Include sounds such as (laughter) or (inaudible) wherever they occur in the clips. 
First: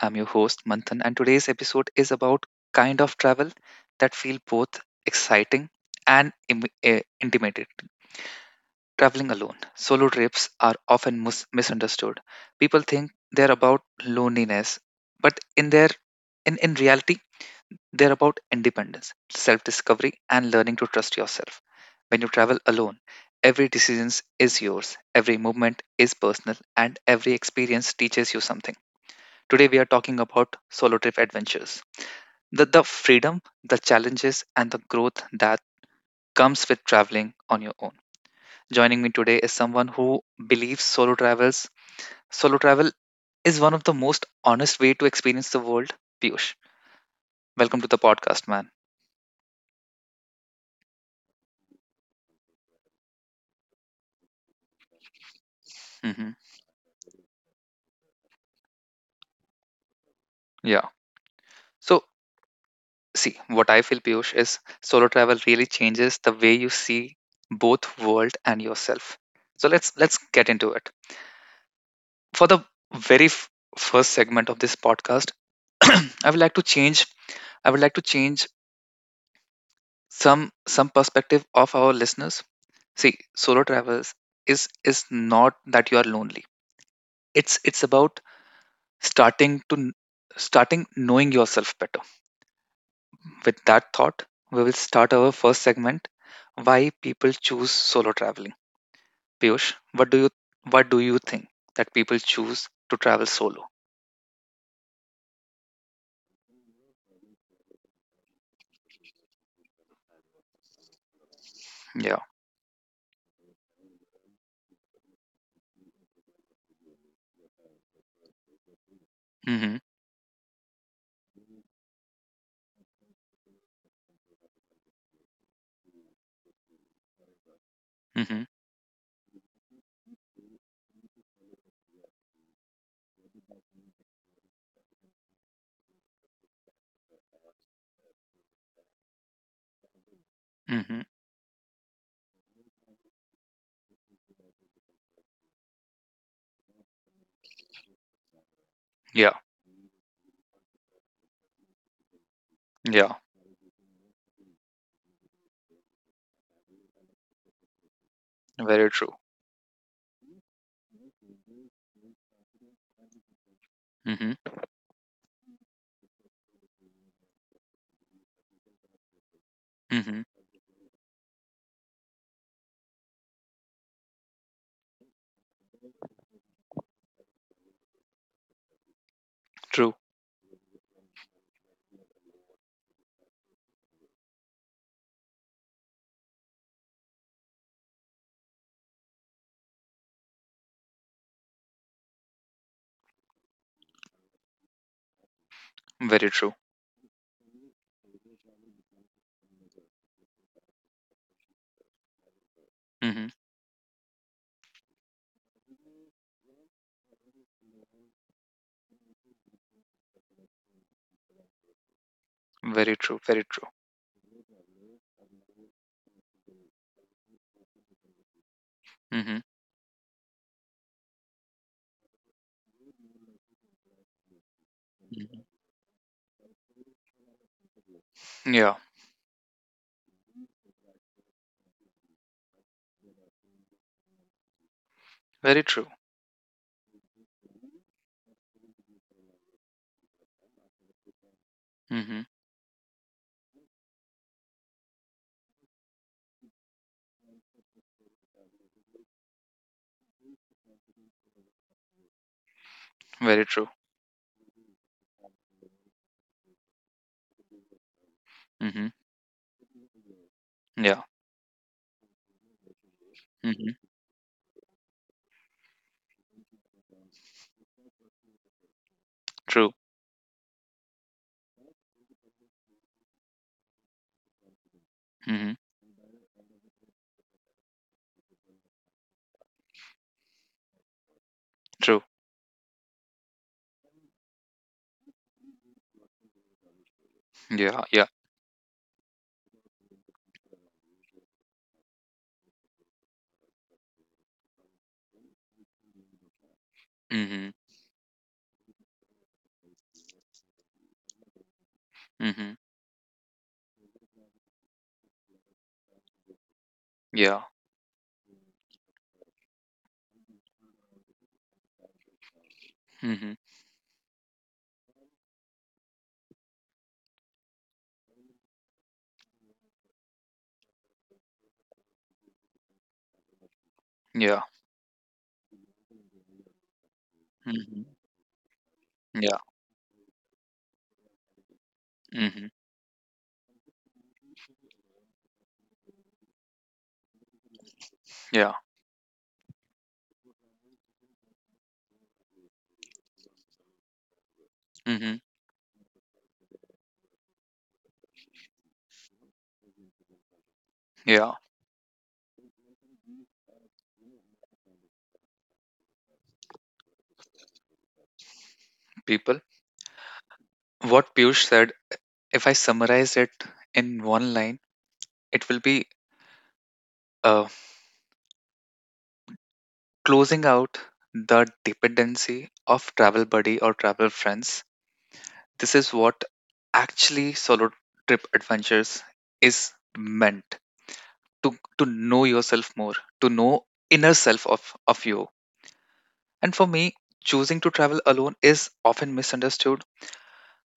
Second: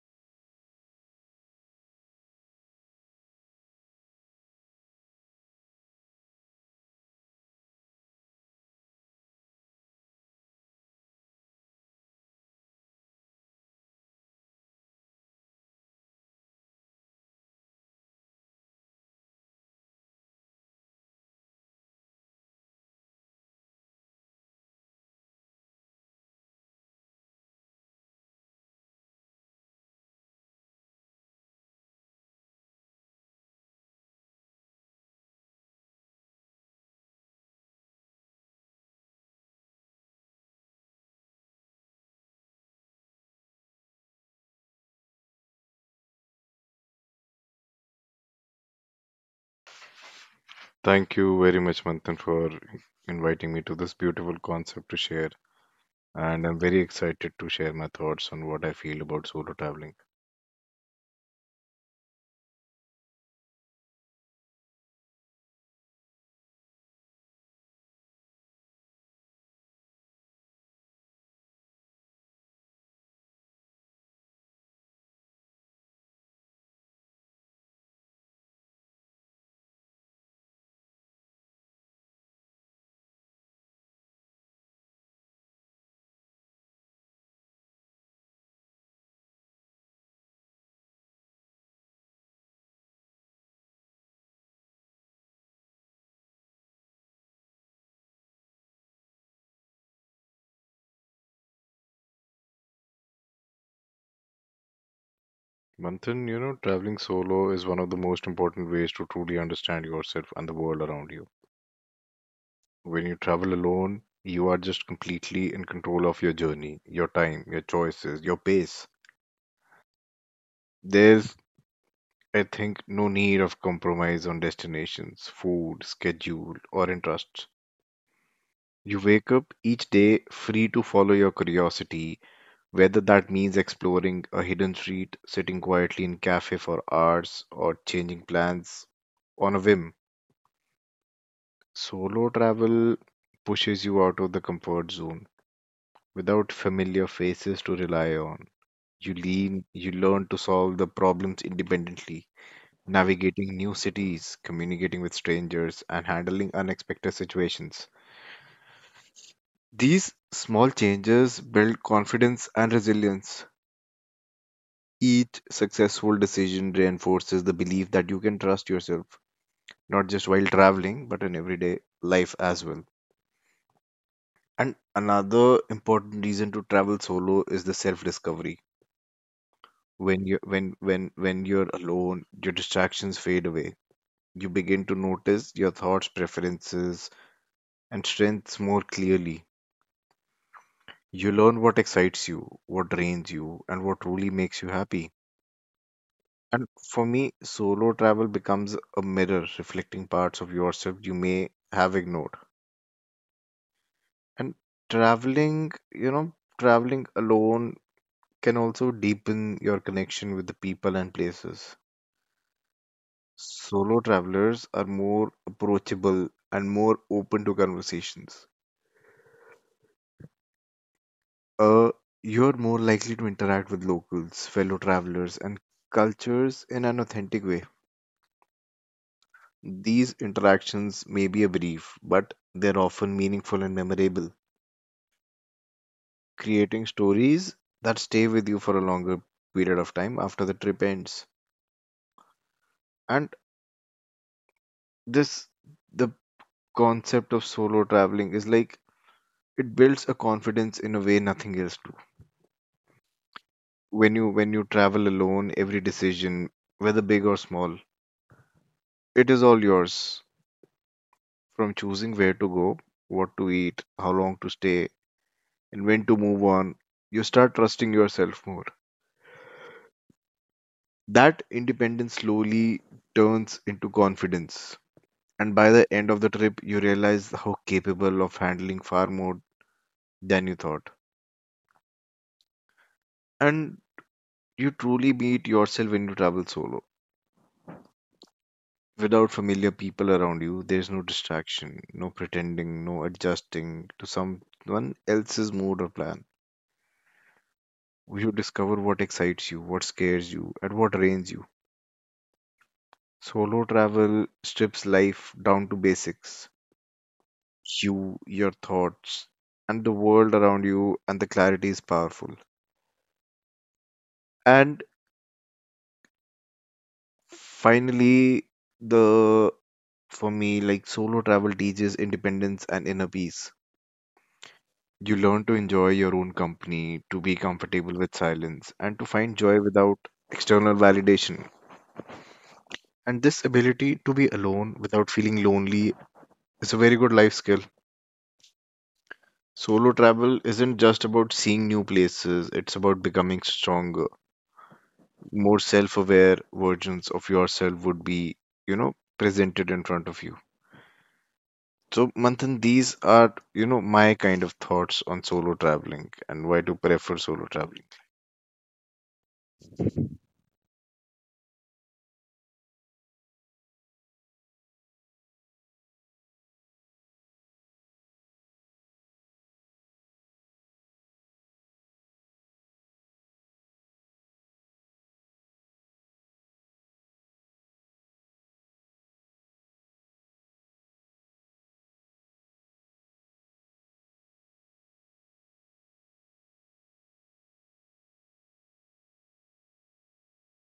I'm your host, Manthan, and today's episode is about kind of travel that feel both exciting and intimidating. Traveling alone. Solo trips are often misunderstood. People think they're about loneliness, but in reality, they're about independence, self-discovery, and learning to trust yourself. When you travel alone, every decision is yours, every movement is personal, and every experience teaches you something. Today, we are talking about solo trip adventures. The freedom, the challenges, and the growth that comes with traveling on your own. Joining me today is someone who believes solo travels. Solo travel is one of the most honest way to experience the world, Piyush. Welcome to the podcast, man. Thank you very much, Manthan, for inviting me to this beautiful concept to share. Hmm. And I'm very excited to share my thoughts on what I feel about solo traveling. Yeah. So, see, what I feel, Piyush, is solo travel really changes the way you see both world and yourself. So let's get into it. For the very f- first segment of this podcast, (clears throat) I would like to change. I would like to change some perspective of our listeners. See, solo travels is not that you are lonely. It's about starting to kn- starting knowing yourself better. With that thought, we will start our first segment: why people choose solo traveling. Piyush, what do you think that people choose to travel solo? Manthan, traveling solo is one of the most important ways to truly understand yourself and the world around you. Yeah. When you travel alone, you are just completely in control of your journey, your time, your choices, your pace. Mhm. There's, I think, no need of compromise on destinations, food, schedule, or interests. Mhm. You wake up each day free to follow your curiosity, whether that means exploring a hidden street, sitting quietly in cafe for hours, or changing plans on a whim. Mhm. Solo travel pushes you out of the comfort zone without familiar faces to rely on. Yeah. You learn to solve the problems independently, Yeah. navigating new cities, communicating with strangers, and handling unexpected situations. Very true. These small changes build confidence and resilience. Mhm. Each successful decision reinforces the belief that you can trust yourself, not Mhm. just while traveling, but in everyday life as well. And another important reason to travel solo is the self-discovery. True. When you're alone, your distractions fade away. You begin to notice your thoughts, preferences, and strengths more clearly. You learn what excites you, what drains you, and what truly makes you happy. Very true. And for me, solo travel becomes a mirror reflecting parts of yourself you may have ignored. Mhm. And traveling, you know, traveling alone can also deepen your connection with the people and places. Very true. Very true. Solo travelers are more approachable and more open to conversations. Mhm. Uh, you're more likely to interact with locals, fellow travelers, Mhm. and cultures in an authentic way. Yeah. These interactions may be a brief, but they're often meaningful and memorable, Very true. creating stories that stay with you for a longer period of time after the trip ends. Mhm. And this, the concept of solo traveling is like it builds a confidence in a way nothing else do. Very true. When you travel alone, every decision, whether big or small, Mhm. it is all yours. Yeah. From choosing where to go, what to Mhm. eat, how long to stay, and when to move on, you start trusting yourself more. True. That independence slowly turns into confidence. And Mhm. by the end of the trip, you realize how capable of handling far more than you thought. True. And you truly meet yourself when you travel solo. Yeah. Yeah. Without familiar people around you, there's no distraction, no pretending, no adjusting to someone else's mood or plan. Mhm. You discover what excites you, what scares you, and what drains you. Mhm. Solo travel strips life down to basics: Yeah. you, your thoughts, and the world around you, and the clarity is powerful. Mhm. And Finally, the for me, like solo travel teaches independence and inner peace. Yeah. You learn to enjoy your own company, to be Mhm. comfortable with silence, and to find Yeah. joy without external validation. Mhm. And this ability to be alone without feeling lonely is a very good life skill. Yeah. Solo travel isn't just about seeing new places, it's about becoming stronger. Mhm. More self aware versions of yourself would be, you know, presented in front of you. Yeah. So, Manthan, these are, my kind of thoughts on solo traveling and why to prefer solo traveling. People, what Piyush said, if I summarize it in one line, it will be uh, closing out the dependency of travel buddy or travel friends. This is what actually solo trip adventures is meant to know yourself more, to know inner self of you. And for me, choosing to travel alone is often misunderstood.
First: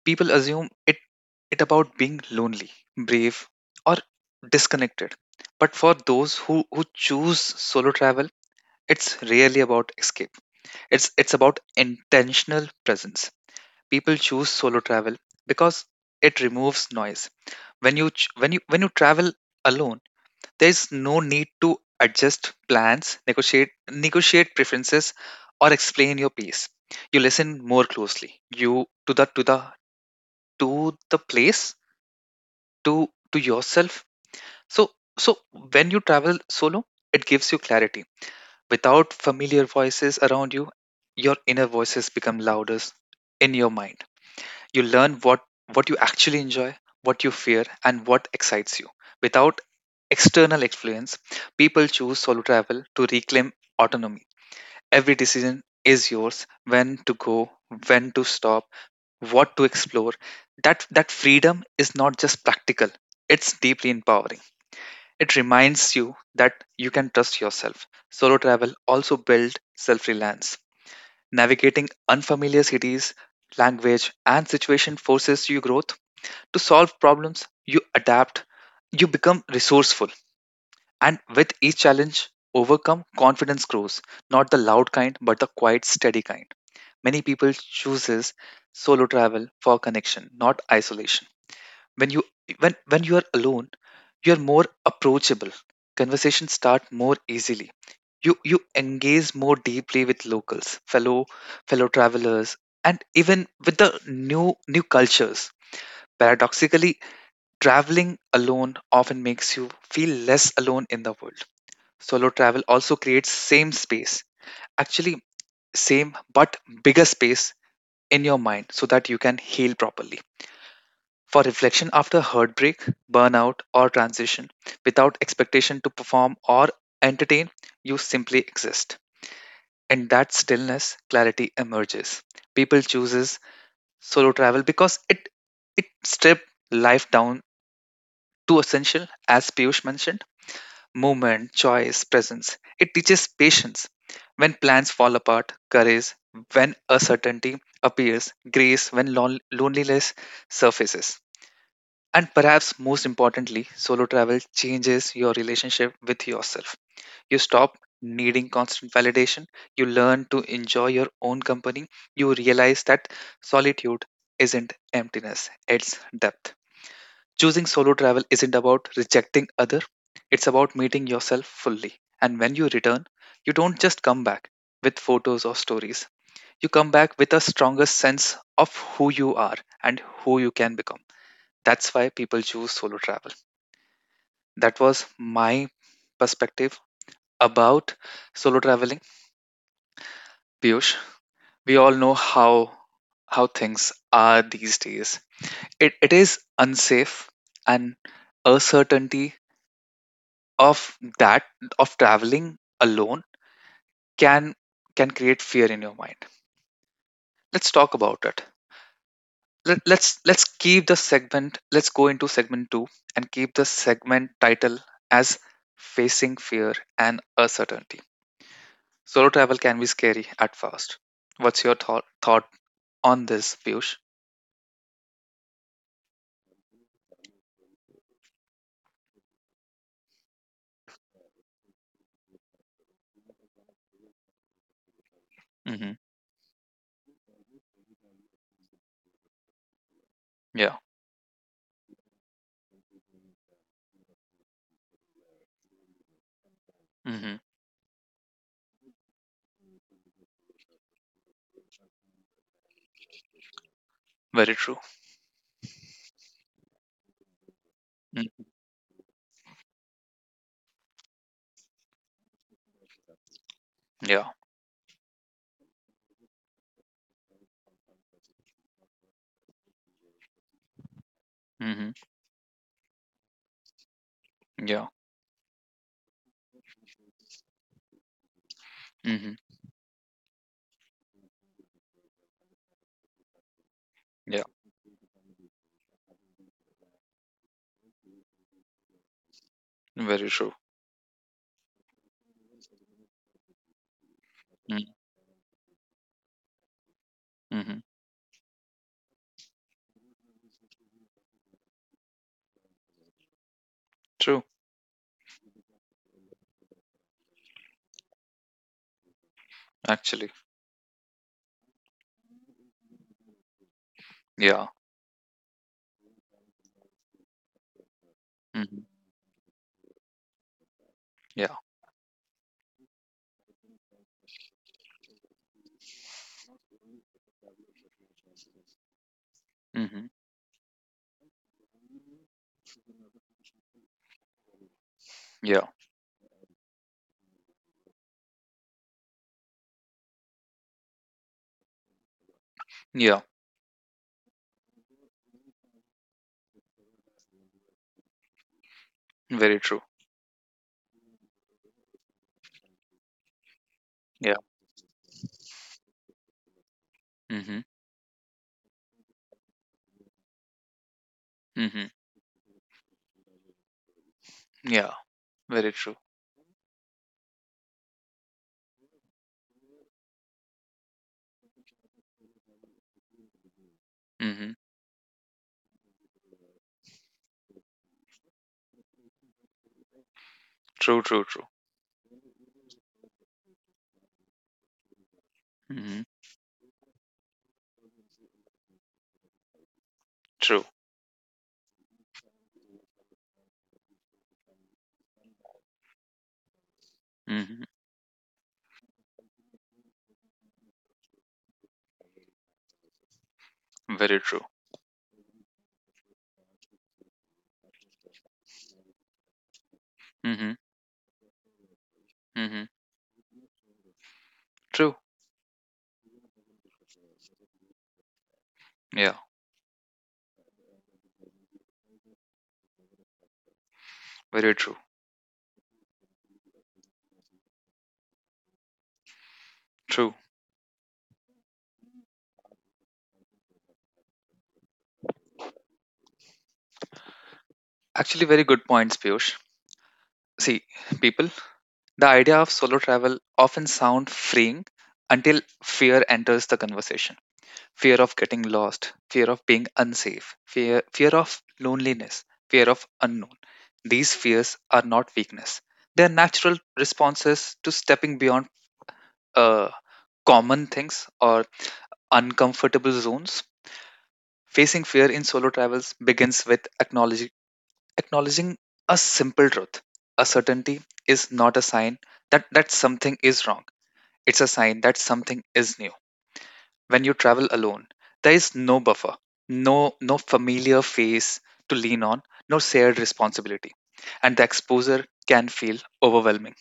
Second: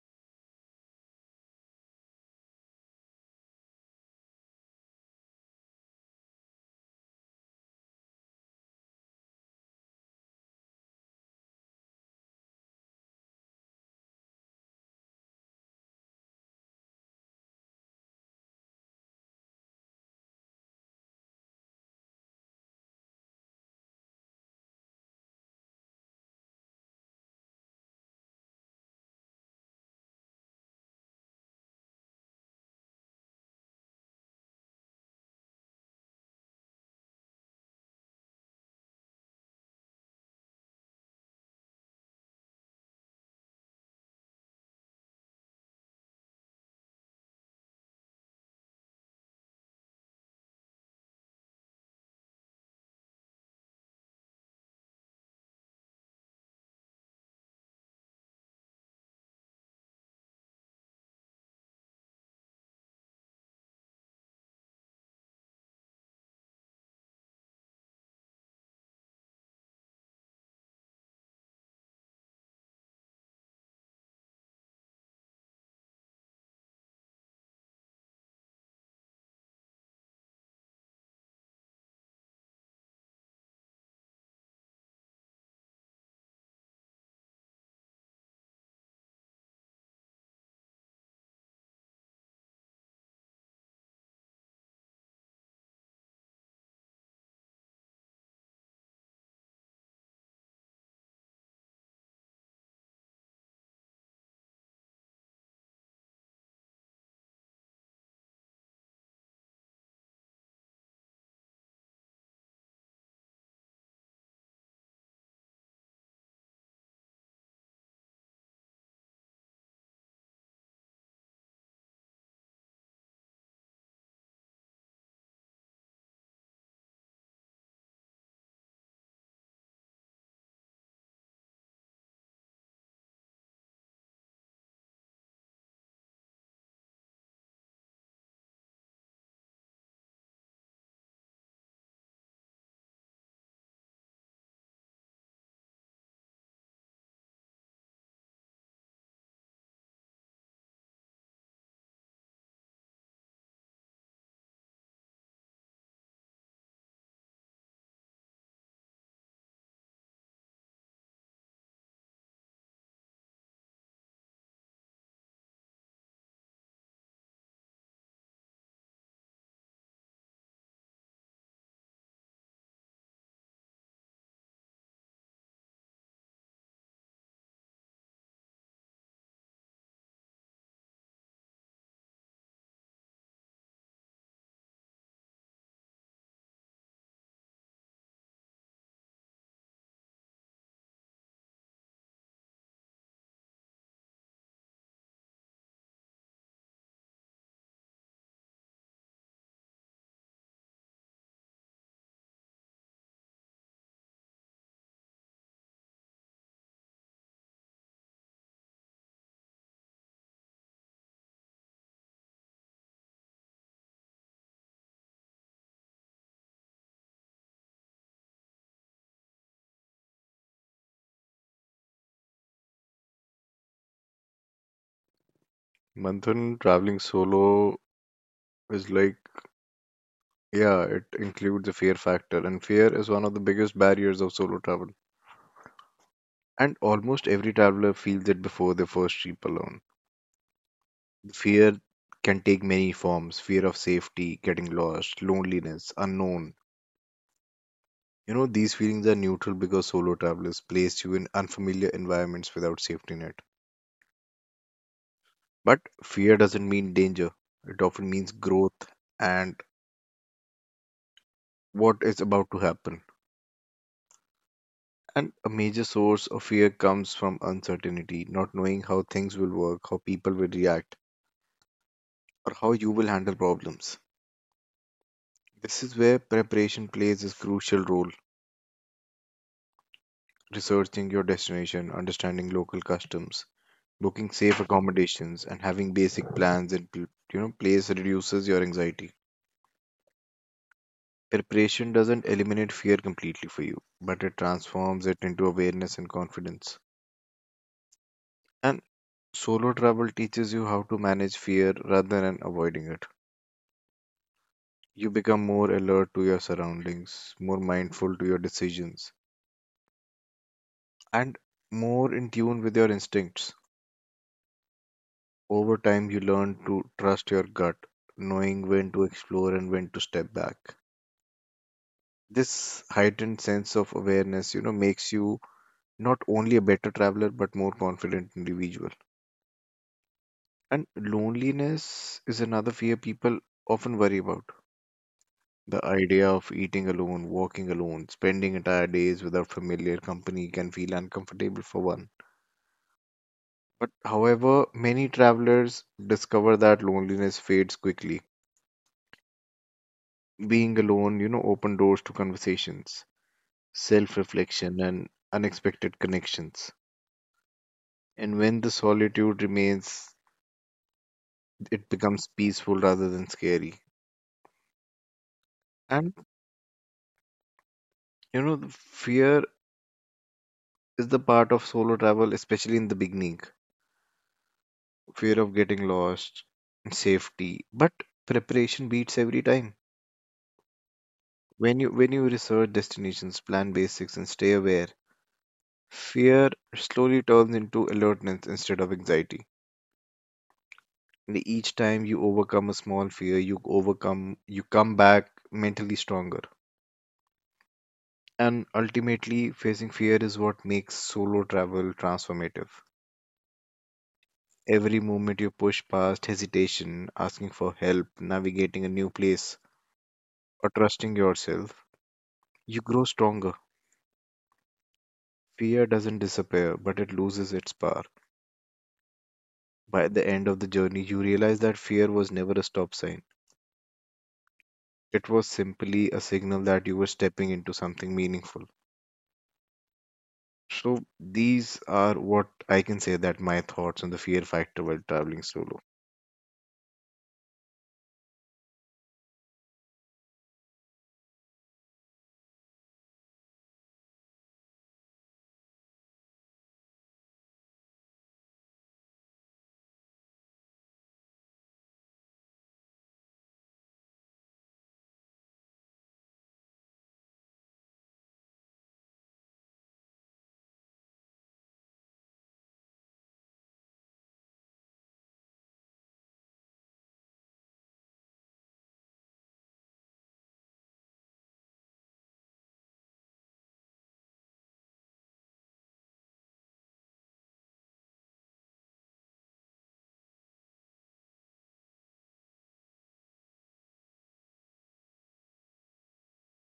People assume it, it about being lonely, brave, or disconnected, but for those who choose solo travel, it's really about escape. It's about intentional presence. People choose solo travel because it removes noise. When you ch- when you travel alone, there's no need to adjust plans, negotiate, preferences, or explain your pace. You listen more closely. You to the to the to the place, to to yourself. So so when you travel solo, it gives you clarity. Without familiar voices around you, your inner voices become louder in your mind. You learn what you actually enjoy, what you fear, and what excites you without external influence. People choose solo travel to reclaim autonomy. Every decision is yours. When to go, when to stop, what to explore. That freedom is not just practical, it's deeply empowering. It reminds you that you can trust yourself. Solo travel also builds self reliance. Navigating unfamiliar cities, language, and situation forces you growth. To solve problems, you adapt, you become resourceful. And with each challenge overcome, confidence grows. Not the loud kind, but the quiet, steady kind. Many people chooses solo travel for connection, not isolation. When you when when you are alone, you are more approachable. Conversations start more easily. You engage more deeply with locals, fellow travelers, and even with the new cultures. Paradoxically, traveling alone often makes you feel less alone in the world. Solo travel also creates same space, actually, same but bigger space in your mind so that you can heal properly for reflection after heartbreak, burnout, or transition. Without expectation to perform or entertain, you simply exist. In that stillness, clarity emerges. People chooses solo travel because it strips life down to essential, as Piyush mentioned, movement, choice, presence. It teaches patience when plans fall apart, courage when uncertainty appears, grace when loneliness surfaces. And perhaps most importantly, solo travel changes your relationship with yourself. You stop needing constant validation. You learn to enjoy your own company. You realize that solitude isn't emptiness, it's depth. Choosing solo travel isn't about rejecting other, it's about meeting yourself fully. And when you return, you don't just come back with photos or stories. You come back with a stronger sense of who you are and who you can become. That's why people choose solo travel. That was my perspective about solo traveling. Piyush, we all know how things are these days. It is unsafe, and uncertainty of that, of traveling alone, can can create fear in your mind. Let's talk about it. Let's keep the segment. Let's go into segment two and keep the segment title as facing fear and uncertainty. Solo travel can be scary at first. What's your thought on this, Piyush? Manthan, traveling solo is like, yeah, it includes a fear factor, and fear is one of the biggest barriers of solo travel. Mm-hmm. And almost every traveler feels it before their first trip alone. Yeah. Fear can take many forms: fear of safety, getting lost, loneliness, unknown. Mm-hmm. You know, these feelings are neutral because solo travelers place you in unfamiliar environments without safety net. Very true. But fear doesn't mean danger, it often means Mm. growth and what is about to happen. Yeah. And a major source of fear comes from uncertainty, not knowing how things will work, how people will react, Mm-hmm. or how you will handle problems. Yeah. This is where preparation plays a crucial role: Mm-hmm. researching your destination, understanding local customs, booking Yeah. safe accommodations, and having basic plans you know, place reduces your anxiety. Very true. Preparation doesn't eliminate fear completely for you, but it Mm-hmm. transforms it into awareness and confidence. Mm-hmm. And solo travel teaches you how to manage fear rather than avoiding it. True. You become more alert to your surroundings, more mindful to your decisions, Actually. and more in tune with your instincts. Yeah. Over time, you learn to trust your gut, knowing when Mm-hmm. to explore and when to step back. Yeah. This heightened sense of awareness, makes you not only a better traveler but more confident individual. Mm-hmm. And loneliness is another fear people often worry about. Yeah. The idea of eating alone, walking alone, spending entire days without familiar company can feel uncomfortable for one. Yeah. But however, many travelers discover that loneliness fades quickly. Very true. Being alone, open doors to conversations, self Yeah. reflection, and unexpected connections. Mm-hmm. And when the solitude remains, Mm-hmm. it becomes peaceful rather than scary. Yeah. Very true. And the fear is the part of solo travel, especially in the beginning. Mm-hmm. Fear of getting lost, safety, but preparation beats every time. True. True. True. When you research destinations, plan basics, and stay aware, Mm-hmm. fear slowly turns into alertness instead of anxiety. True. And each time you overcome a small fear, you come back mentally stronger. Mm-hmm. And ultimately, facing fear is what makes solo travel transformative. Very true. Every moment you push past hesitation, asking for help, navigating a new place, Mm-hmm. or trusting yourself, Mm-hmm. you grow stronger. True. Fear doesn't disappear, but it loses its power. Yeah. By the end of the journey, you realize that fear was never a stop sign. Very true. It was simply a signal that you were stepping into something meaningful. True. So, these are what I can say that my thoughts on the fear factor while traveling solo. Actually, very good points, Piyush. See, people, the idea of solo travel often sound freeing until fear enters the conversation. Fear of getting lost, fear of being unsafe, fear of loneliness, fear of unknown. These fears are not weakness. They are natural responses to stepping beyond uh, common things or uncomfortable zones. Facing fear in solo travels begins with acknowledging a simple truth. A certainty is not a sign that something is wrong, it's a sign that something is new. When you travel alone, there is no buffer, no no familiar face to lean on, no shared responsibility, and the exposure can feel overwhelming.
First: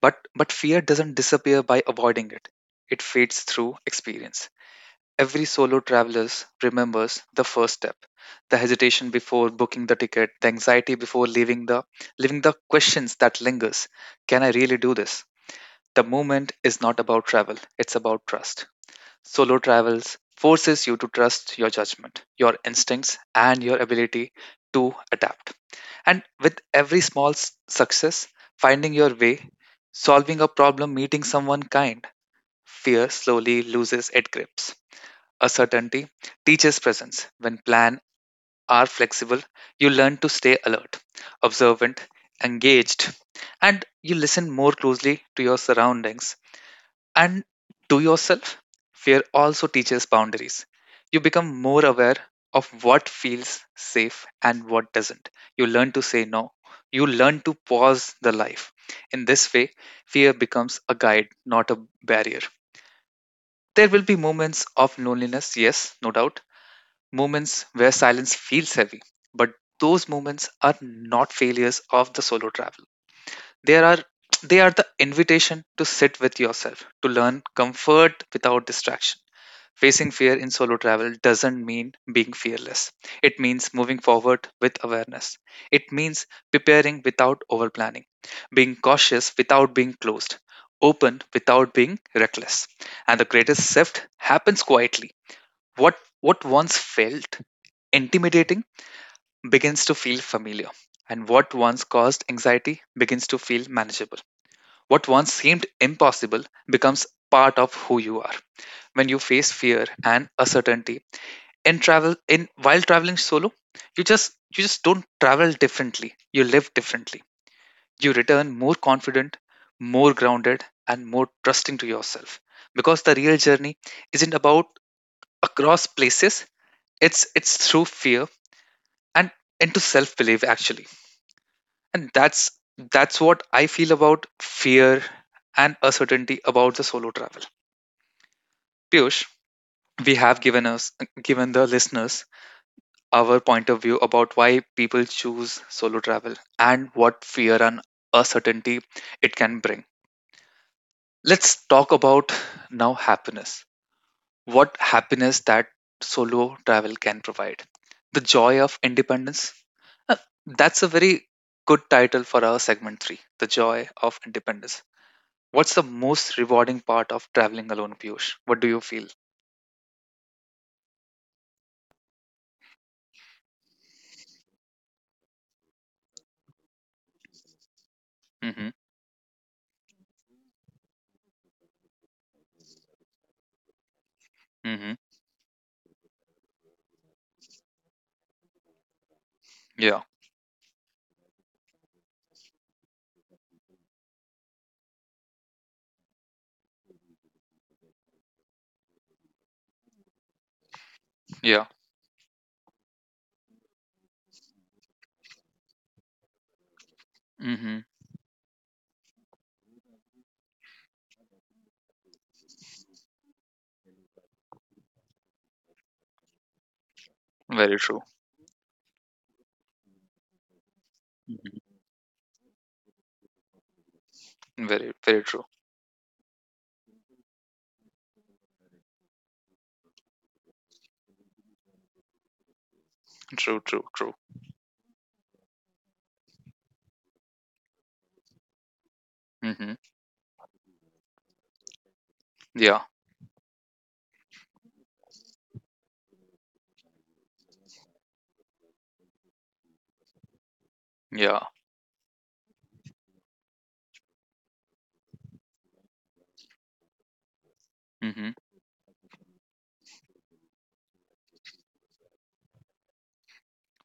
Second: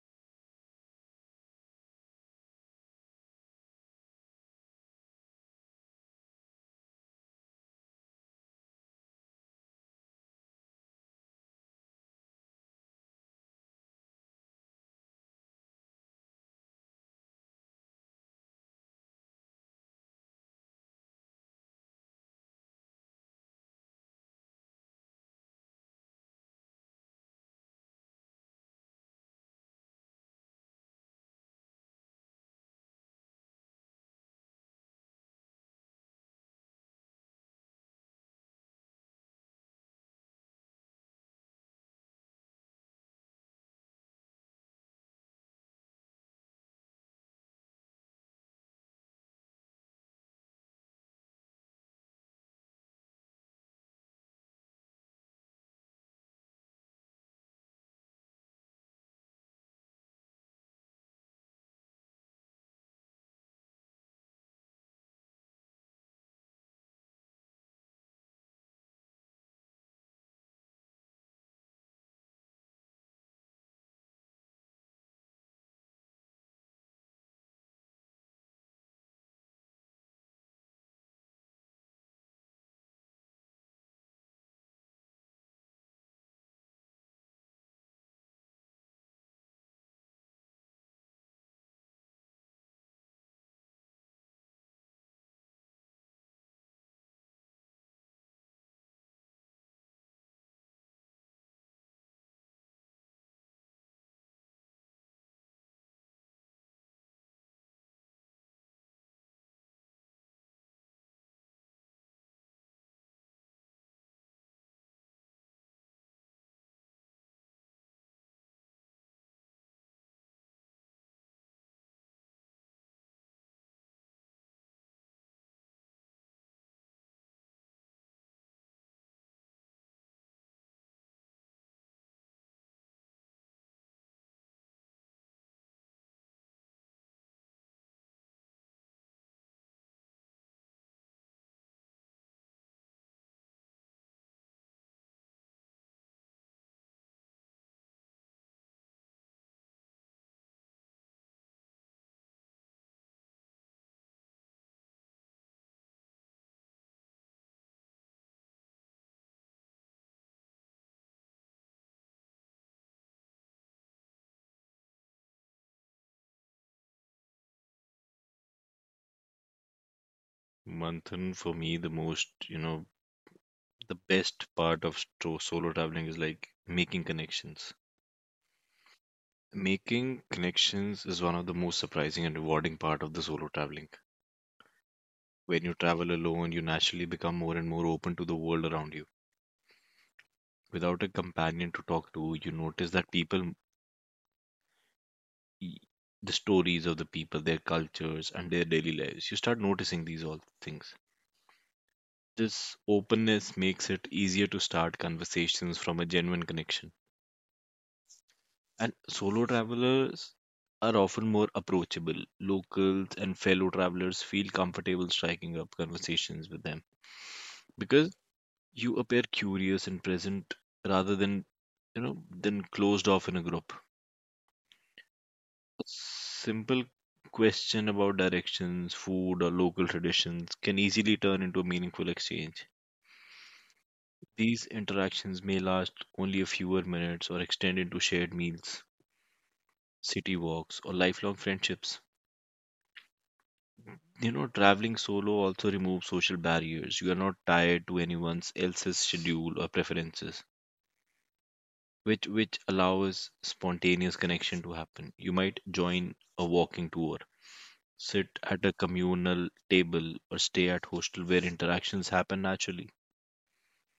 but but fear doesn't disappear by avoiding it, it fades through experience. Every solo traveler remembers the first step, the hesitation before booking the ticket, the anxiety before leaving the questions that lingers. Can I really do this? The moment is not about travel, it's about trust. Solo travels forces you to trust your judgment, your instincts, and your ability to adapt. And with every success, finding your way, solving a problem, meeting someone kind, fear slowly loses its grips. Uncertainty teaches presence. When plans are flexible, you learn to stay alert, observant, engaged, and you listen more closely to your surroundings and to yourself. Fear also teaches boundaries. You become more aware of what feels safe and what doesn't. You learn to say no. You learn to pause the life. In this way, fear becomes a guide, not a barrier. There will be moments of loneliness, yes, no doubt, moments where silence feels heavy. But those moments are not failures of the solo travel. They are they are the invitation to sit with yourself, to learn comfort without distraction. Facing fear in solo travel doesn't mean being fearless. It means moving forward with awareness. It means preparing without over planning, being cautious without being closed, open without being reckless. And the greatest shift happens quietly. What once felt intimidating begins to feel familiar, and what once caused anxiety begins to feel manageable. What once seemed impossible becomes part of who you are. When you face fear and uncertainty in travel in while traveling solo, you just don't travel differently. You live differently. You return more confident, more grounded, and more trusting to yourself. Because the real journey isn't about across places, it's through fear and into self-belief, actually. And that's what I feel about fear and uncertainty about the solo travel. Piyush, we have given the listeners our point of view about why people choose solo travel and what fear and uncertainty it can bring. Let's talk about now happiness. What happiness that solo travel can provide. The joy of independence, that's a very good title for our segment three, the joy of independence. What's the most rewarding part of traveling alone, Piyush? What do you feel? Manthan, for me, the most, the best part of solo traveling is like making connections. Mm-hmm. Making connections is one of the most surprising and rewarding part of the solo traveling. Mm-hmm. When you travel alone, you naturally become more and more open to the world around you. Yeah. Without a companion to talk to, you notice that people, the stories of the people, their cultures, and their daily lives. You start noticing these all things. Yeah. This openness makes it easier to start conversations from a genuine connection. Mm-hmm. And solo travelers are often more approachable. Locals and fellow travelers feel comfortable striking up conversations with them Very because true. you appear curious and present rather than, Mhm. you know, than closed off in a group. Very, very true. Simple question about directions, food, or local traditions can easily turn into a meaningful exchange. True, true, true. These interactions may last only a fewer minutes or extend into shared meals, Mm-hmm. city walks, or lifelong friendships. Yeah. You know, traveling solo also removes social barriers. You are not tied to anyone else's schedule or preferences, Yeah. which allows spontaneous connection to happen. You might join a walking tour, sit Mm-hmm. at a communal table, or stay at hostel where interactions happen naturally.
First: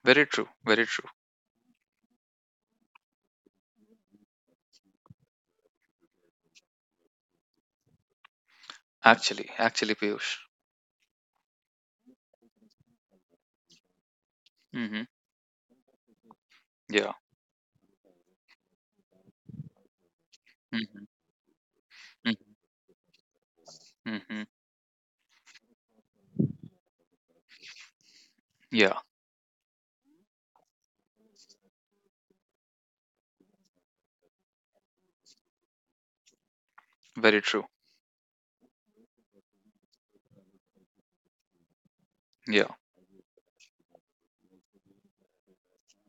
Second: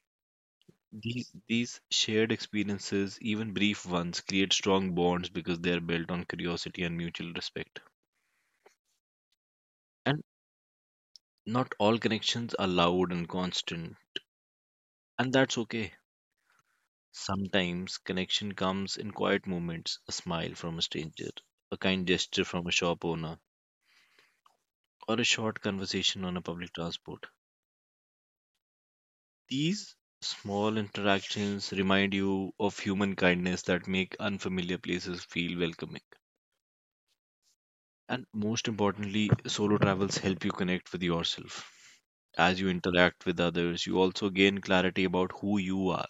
Very true. Very true. These shared experiences, even brief ones, create strong bonds because they are built on curiosity and mutual respect. Actually, actually, And Piyush. not all connections are loud and constant, Mm-hmm. and that's okay. Yeah. Sometimes connection comes in quiet moments: a smile from a Mm-hmm. stranger, a kind gesture from a shop owner, Mm-hmm. Mm-hmm. or a short conversation on a public transport. Yeah. These small interactions remind you of human kindness that make unfamiliar places feel welcoming. Very true. And most importantly, solo travels help you connect with yourself. As you Yeah. interact with others, you also gain clarity about who you are,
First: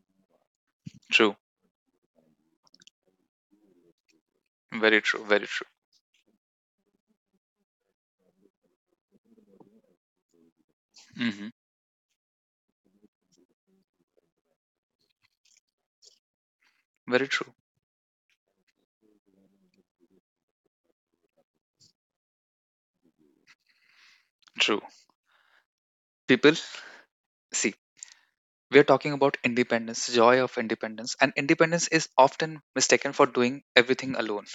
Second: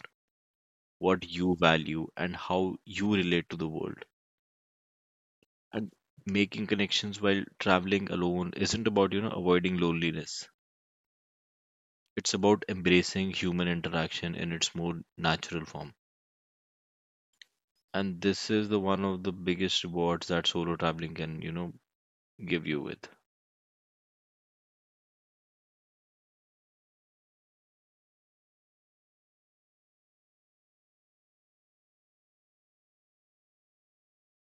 what True. you value, and how you relate to the world. Very true. Very true. And making connections while traveling alone isn't about, avoiding loneliness. Mm-hmm. It's about embracing human interaction in its more natural form. Very true. And this is the one of the biggest rewards that solo traveling can, give you with. True. People, see, we're talking about independence, joy of independence. And independence is often mistaken for doing everything alone.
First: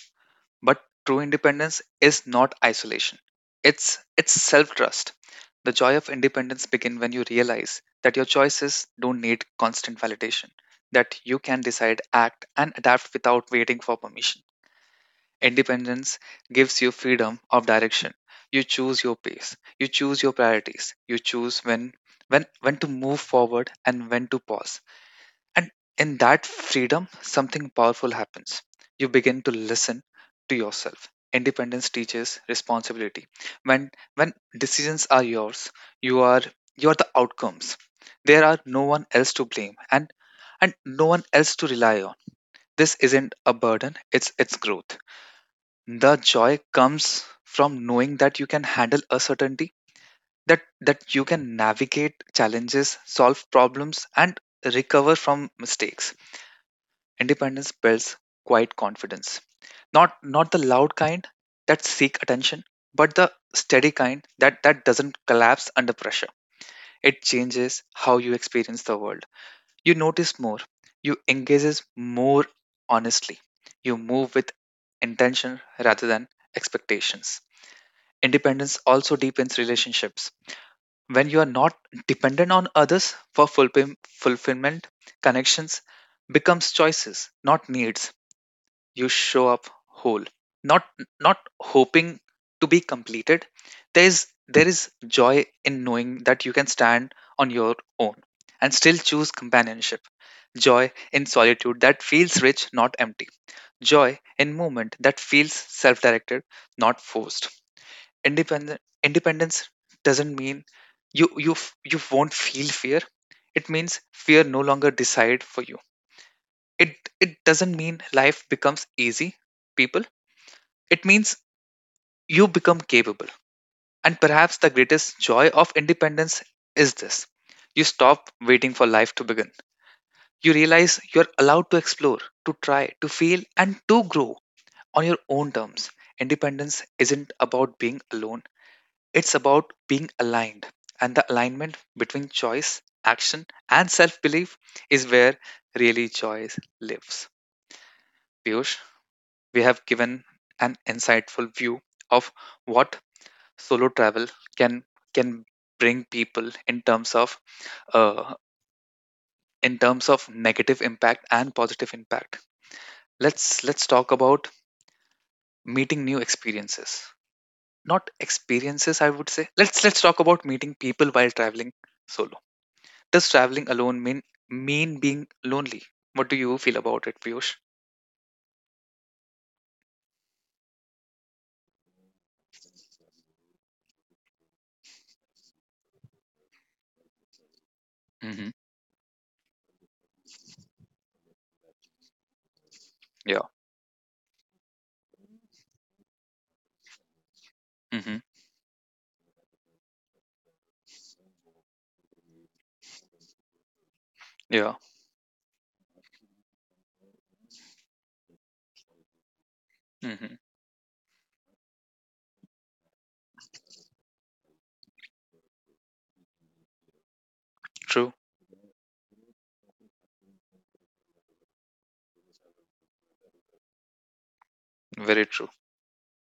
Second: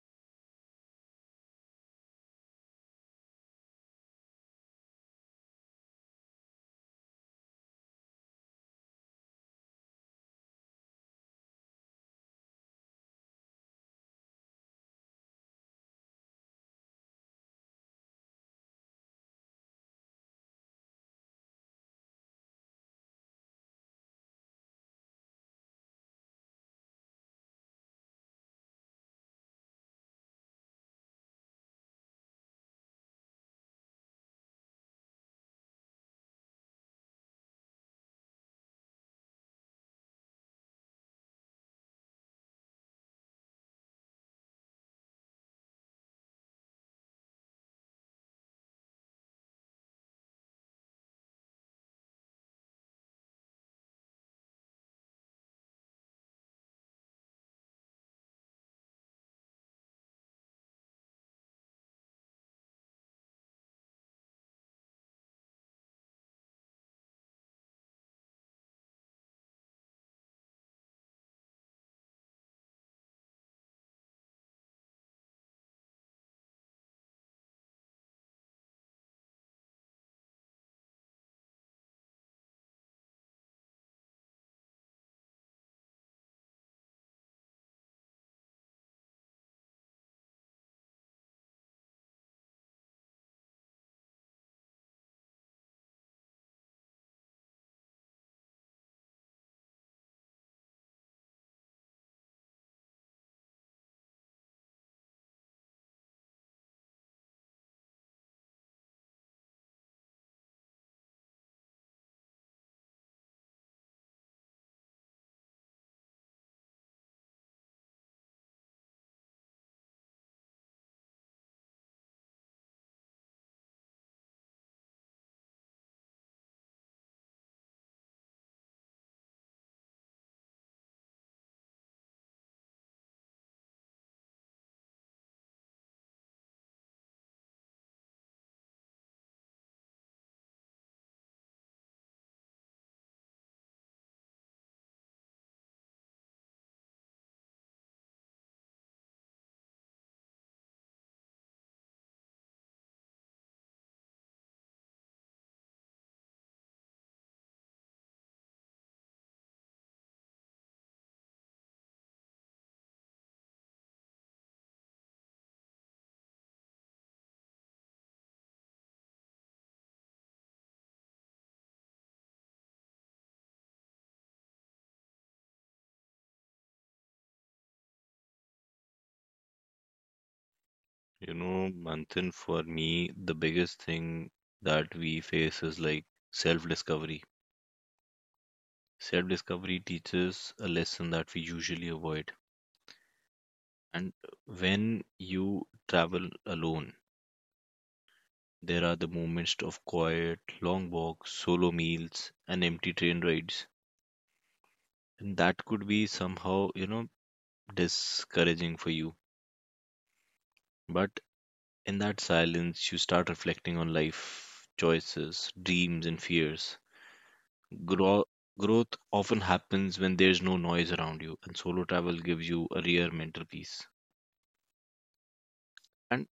But true independence is not isolation. It's self-trust. The joy of independence begins when you realize that your choices don't need constant validation, that you can decide, act, and adapt without waiting for permission. Independence gives you freedom of direction. You choose your pace, you choose your priorities, you choose when to move forward and when to pause, and in that freedom, something powerful happens. You begin to listen to yourself. Independence teaches responsibility. When decisions are yours, you are you are the outcomes. There are no one else to blame, and no one else to rely on. This isn't a burden, it's growth. The joy comes from knowing that you can handle uncertainty, that you can navigate challenges, solve problems, and recover from mistakes. Independence builds quiet confidence. Not the loud kind that seek attention, but the steady kind that doesn't collapse under pressure. It changes how you experience the world. You notice more. You engages more honestly. You move with intention rather than expectations. Independence also deepens relationships. When you are not dependent on others for fulfillment, connections becomes choices, not needs. You show up whole, not not hoping to be completed. There is joy in knowing that you can stand on your own and still choose companionship, joy in solitude that feels rich not empty, joy in movement that feels self-directed, not forced. Independent Independence doesn't mean you won't feel fear. It means fear no longer decide for you. It doesn't mean life becomes easy, people, it means you become capable. And perhaps the greatest joy of independence is this: you stop waiting for life to begin. You realize you're allowed to explore, to try, to fail, and to grow on your own terms. Independence isn't about being alone, it's about being aligned. And the alignment between choice, action, and self belief is where really joy lives. Piyush, we have given an insightful view of what solo travel can can bring people uh, in terms of negative impact and positive impact. Let's talk about meeting new experiences. Not experiences, I would say. Let's talk about meeting people while traveling solo. Does traveling alone mean being lonely? What do you feel about it, Piyush? You know, Manthan, for me, the biggest thing that we face is like self discovery. Mm-hmm. Self discovery teaches a lesson that we usually avoid. Yeah. And when you travel alone, Mm-hmm. there are the moments of quiet, long walks, solo meals, and empty train rides. Yeah. And that could be somehow, discouraging for you. Mm-hmm. But in that silence, you start reflecting on life, choices, dreams, and fears. True. Grow- Growth often happens when there's no noise around you, and solo travel gives you a rare mental peace. Very true. And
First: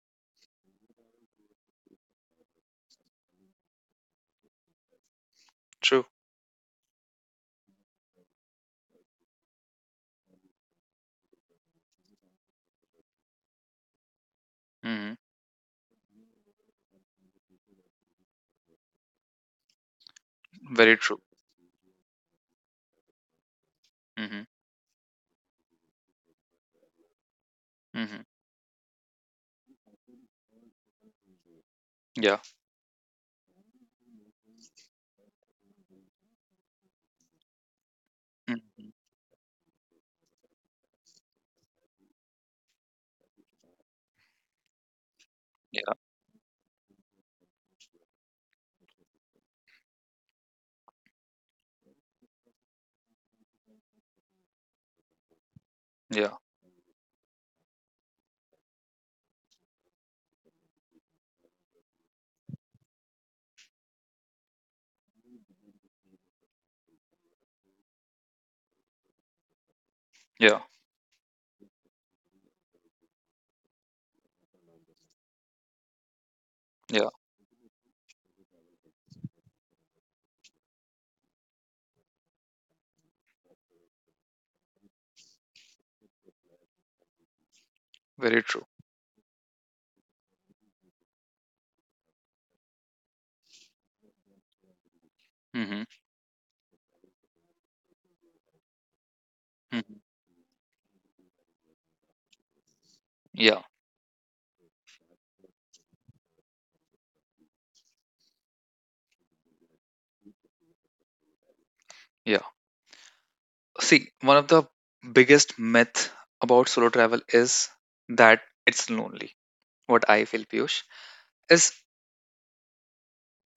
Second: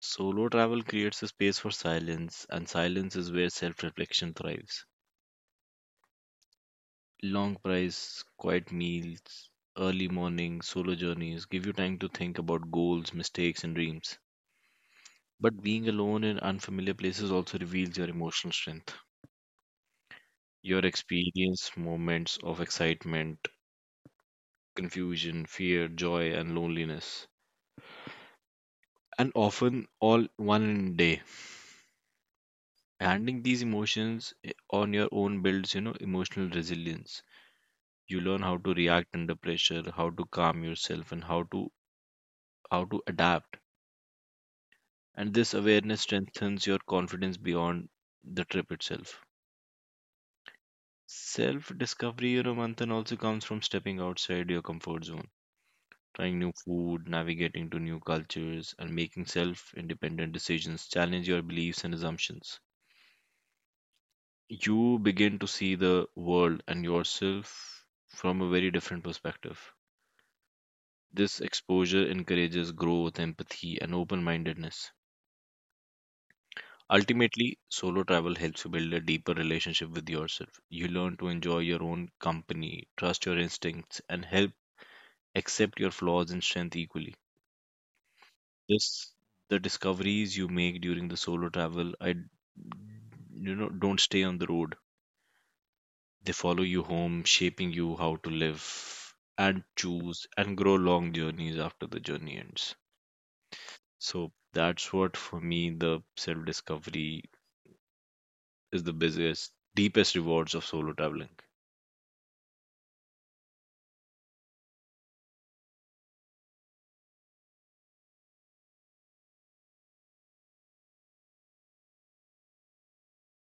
solo travel creates a space for silence, and silence is where self reflection thrives. True. Long price, quiet meals, early morning, solo journeys give you time to think about goals, mistakes, and dreams. Mm-hmm. But being alone in unfamiliar places also reveals your emotional strength. Your Very true. experience moments of excitement, Mm-hmm. confusion, fear, joy, and loneliness. Mm-hmm. And often all one in a day. Yeah. Handling these emotions on your own builds, emotional resilience. You learn how to Mm-hmm. react under pressure, how to calm yourself, and how to adapt. And this Yeah. awareness strengthens your confidence beyond the trip itself. Self discovery, Manthan, also comes from stepping outside your comfort zone, Yeah. trying new food, navigating to new cultures, and making self independent decisions, challenge your beliefs and assumptions. You begin to see the world and yourself from a very different perspective. Yeah. This exposure encourages growth, empathy, and open mindedness. Yeah. Ultimately, solo travel helps you build a deeper relationship with yourself. You learn to enjoy your own company, trust your instincts, and help accept your flaws and strength equally. Very true. This the discoveries you make during the solo travel, I don't stay on the road. Mm-hmm. They follow you home, shaping you how to live and Mm-hmm. choose and grow long journeys after the journey ends. Yeah. So that's what for me the self discovery is the busiest, deepest rewards of solo traveling. Yeah. See, one of the biggest myth about solo travel is that it's lonely. What I feel, Piyush, is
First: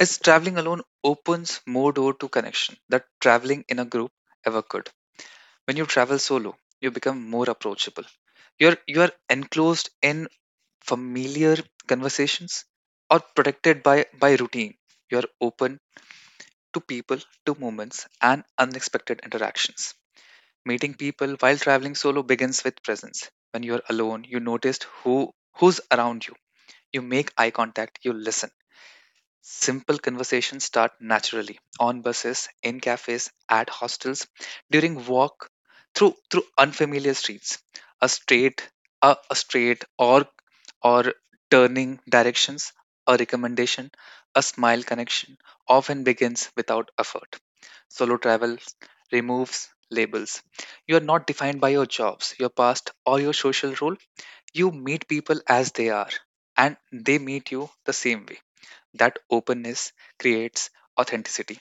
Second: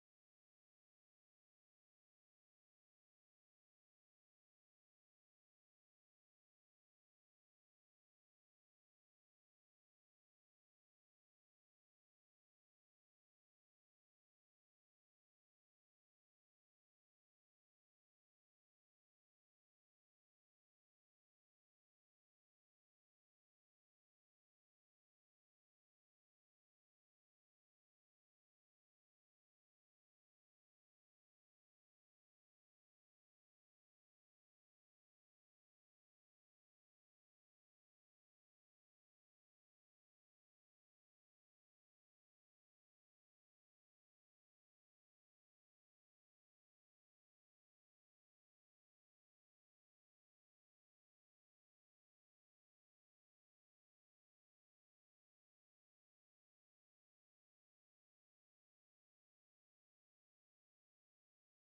is traveling alone opens more door to connection that traveling in a group ever could. When you travel solo, you become more approachable. You are enclosed in familiar conversations or protected by routine. You are open to people, to moments, and unexpected interactions. Meeting people while traveling solo begins with presence. When you are alone, you notice who's around you. You make eye contact, you listen. Simple conversations start naturally on buses, in cafes, at hostels, during walk, through unfamiliar streets. A straight, a straight or turning directions, a recommendation, a smile connection often begins without effort. Solo travel removes labels. You are not defined by your jobs, your past, or your social role. You meet people as they are, and they meet you the same way. That openness creates authenticity.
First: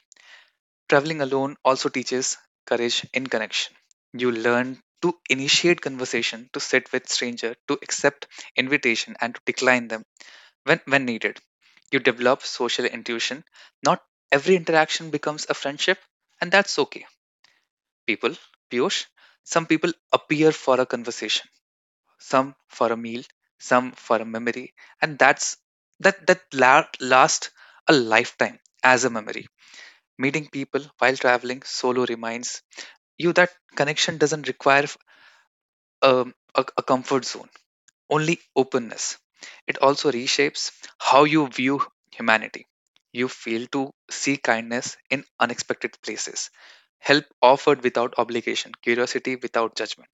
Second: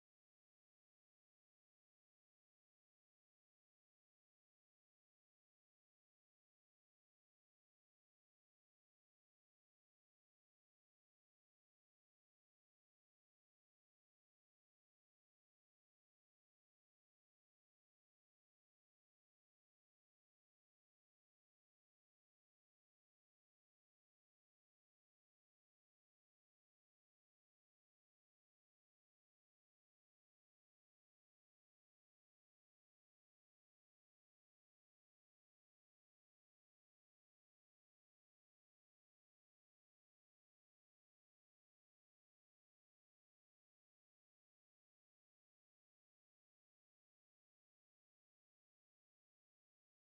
Traveling alone also teaches courage in connection. You learn to initiate conversation, to sit with stranger, to accept invitation and to decline them when needed. You develop social intuition. Not every interaction becomes a friendship, and that's okay. People, Piyush, some people appear for a conversation, some for a meal, some for a memory, and that's last a lifetime as a memory. Meeting people while traveling solo reminds you that connection doesn't require a comfort zone, only openness. It also reshapes how you view humanity. You fail to see kindness in unexpected places, help offered without obligation, curiosity without judgment.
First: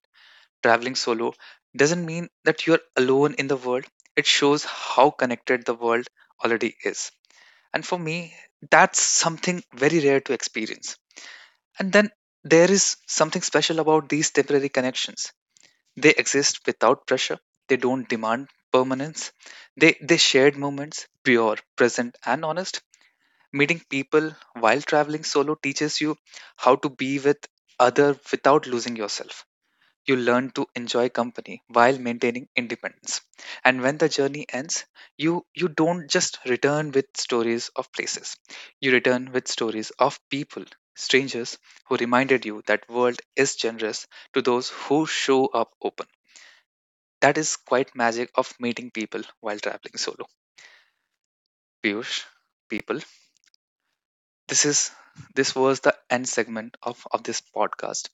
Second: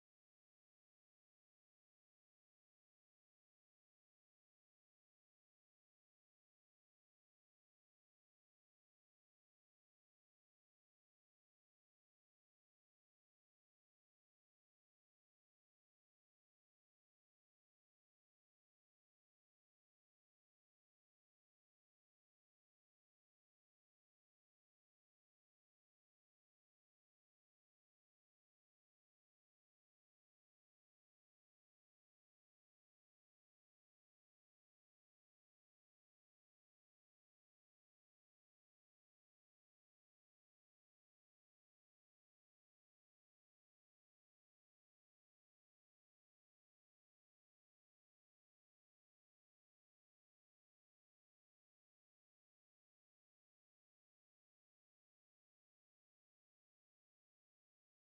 Traveling solo doesn't mean that you're alone in the world. It shows how connected the world already is. And for me, that's something very rare to experience. And then there is something special about these temporary connections. They exist without pressure, they don't demand permanence. They shared moments, pure, present, and honest. Meeting people while traveling solo teaches you how to be with other without losing yourself. You learn to enjoy company while maintaining independence. And when the journey ends, you don't just return with stories of places. You return with stories of people, strangers who reminded you that world is generous to those who show up open. That is quite magic of meeting people while traveling solo. Piyush, people, this is this was the end segment of this podcast.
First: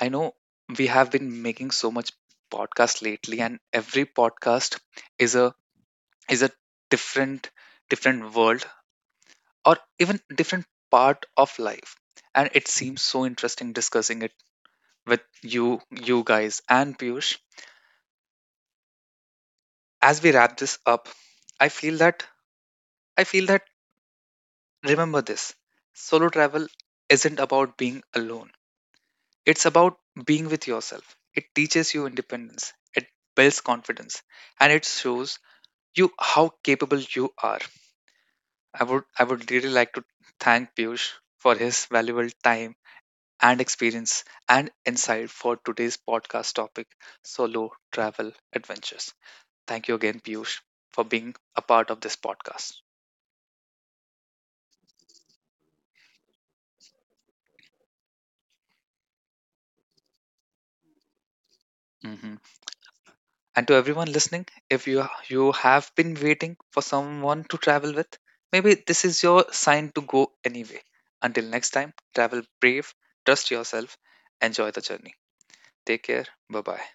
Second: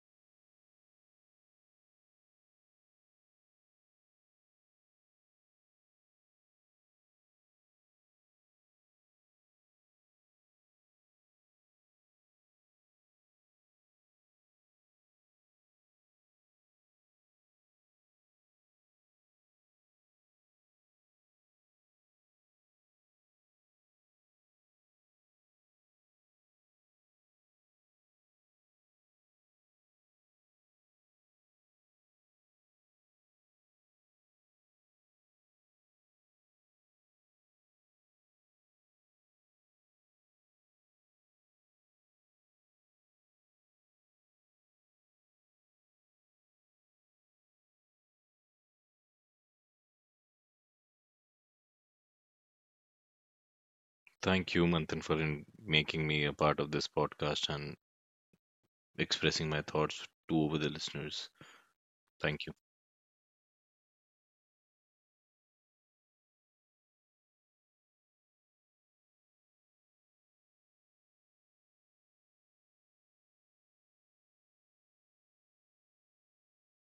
I know we have been making so much podcast lately, and every podcast is a is a different world, or even different part of life, and it seems so interesting discussing it with you guys. And Piyush, as we wrap this up, I feel that I feel that, remember this: solo travel isn't about being alone, it's about being with yourself. It teaches you independence, it builds confidence, and it shows you how capable you are. I would really like to thank Piyush for his valuable time and experience and insight for today's podcast topic, solo travel adventures. Thank you again, Piyush, for being a part of this podcast. Thank you, Manthan, for in making me a part of this podcast and expressing my thoughts to over the listeners. Hmm. Thank you. And to everyone listening, if you have been waiting for someone to travel with, maybe this is your sign to go anyway. Until next time, travel brave, trust yourself, enjoy the journey. Take care. Bye bye.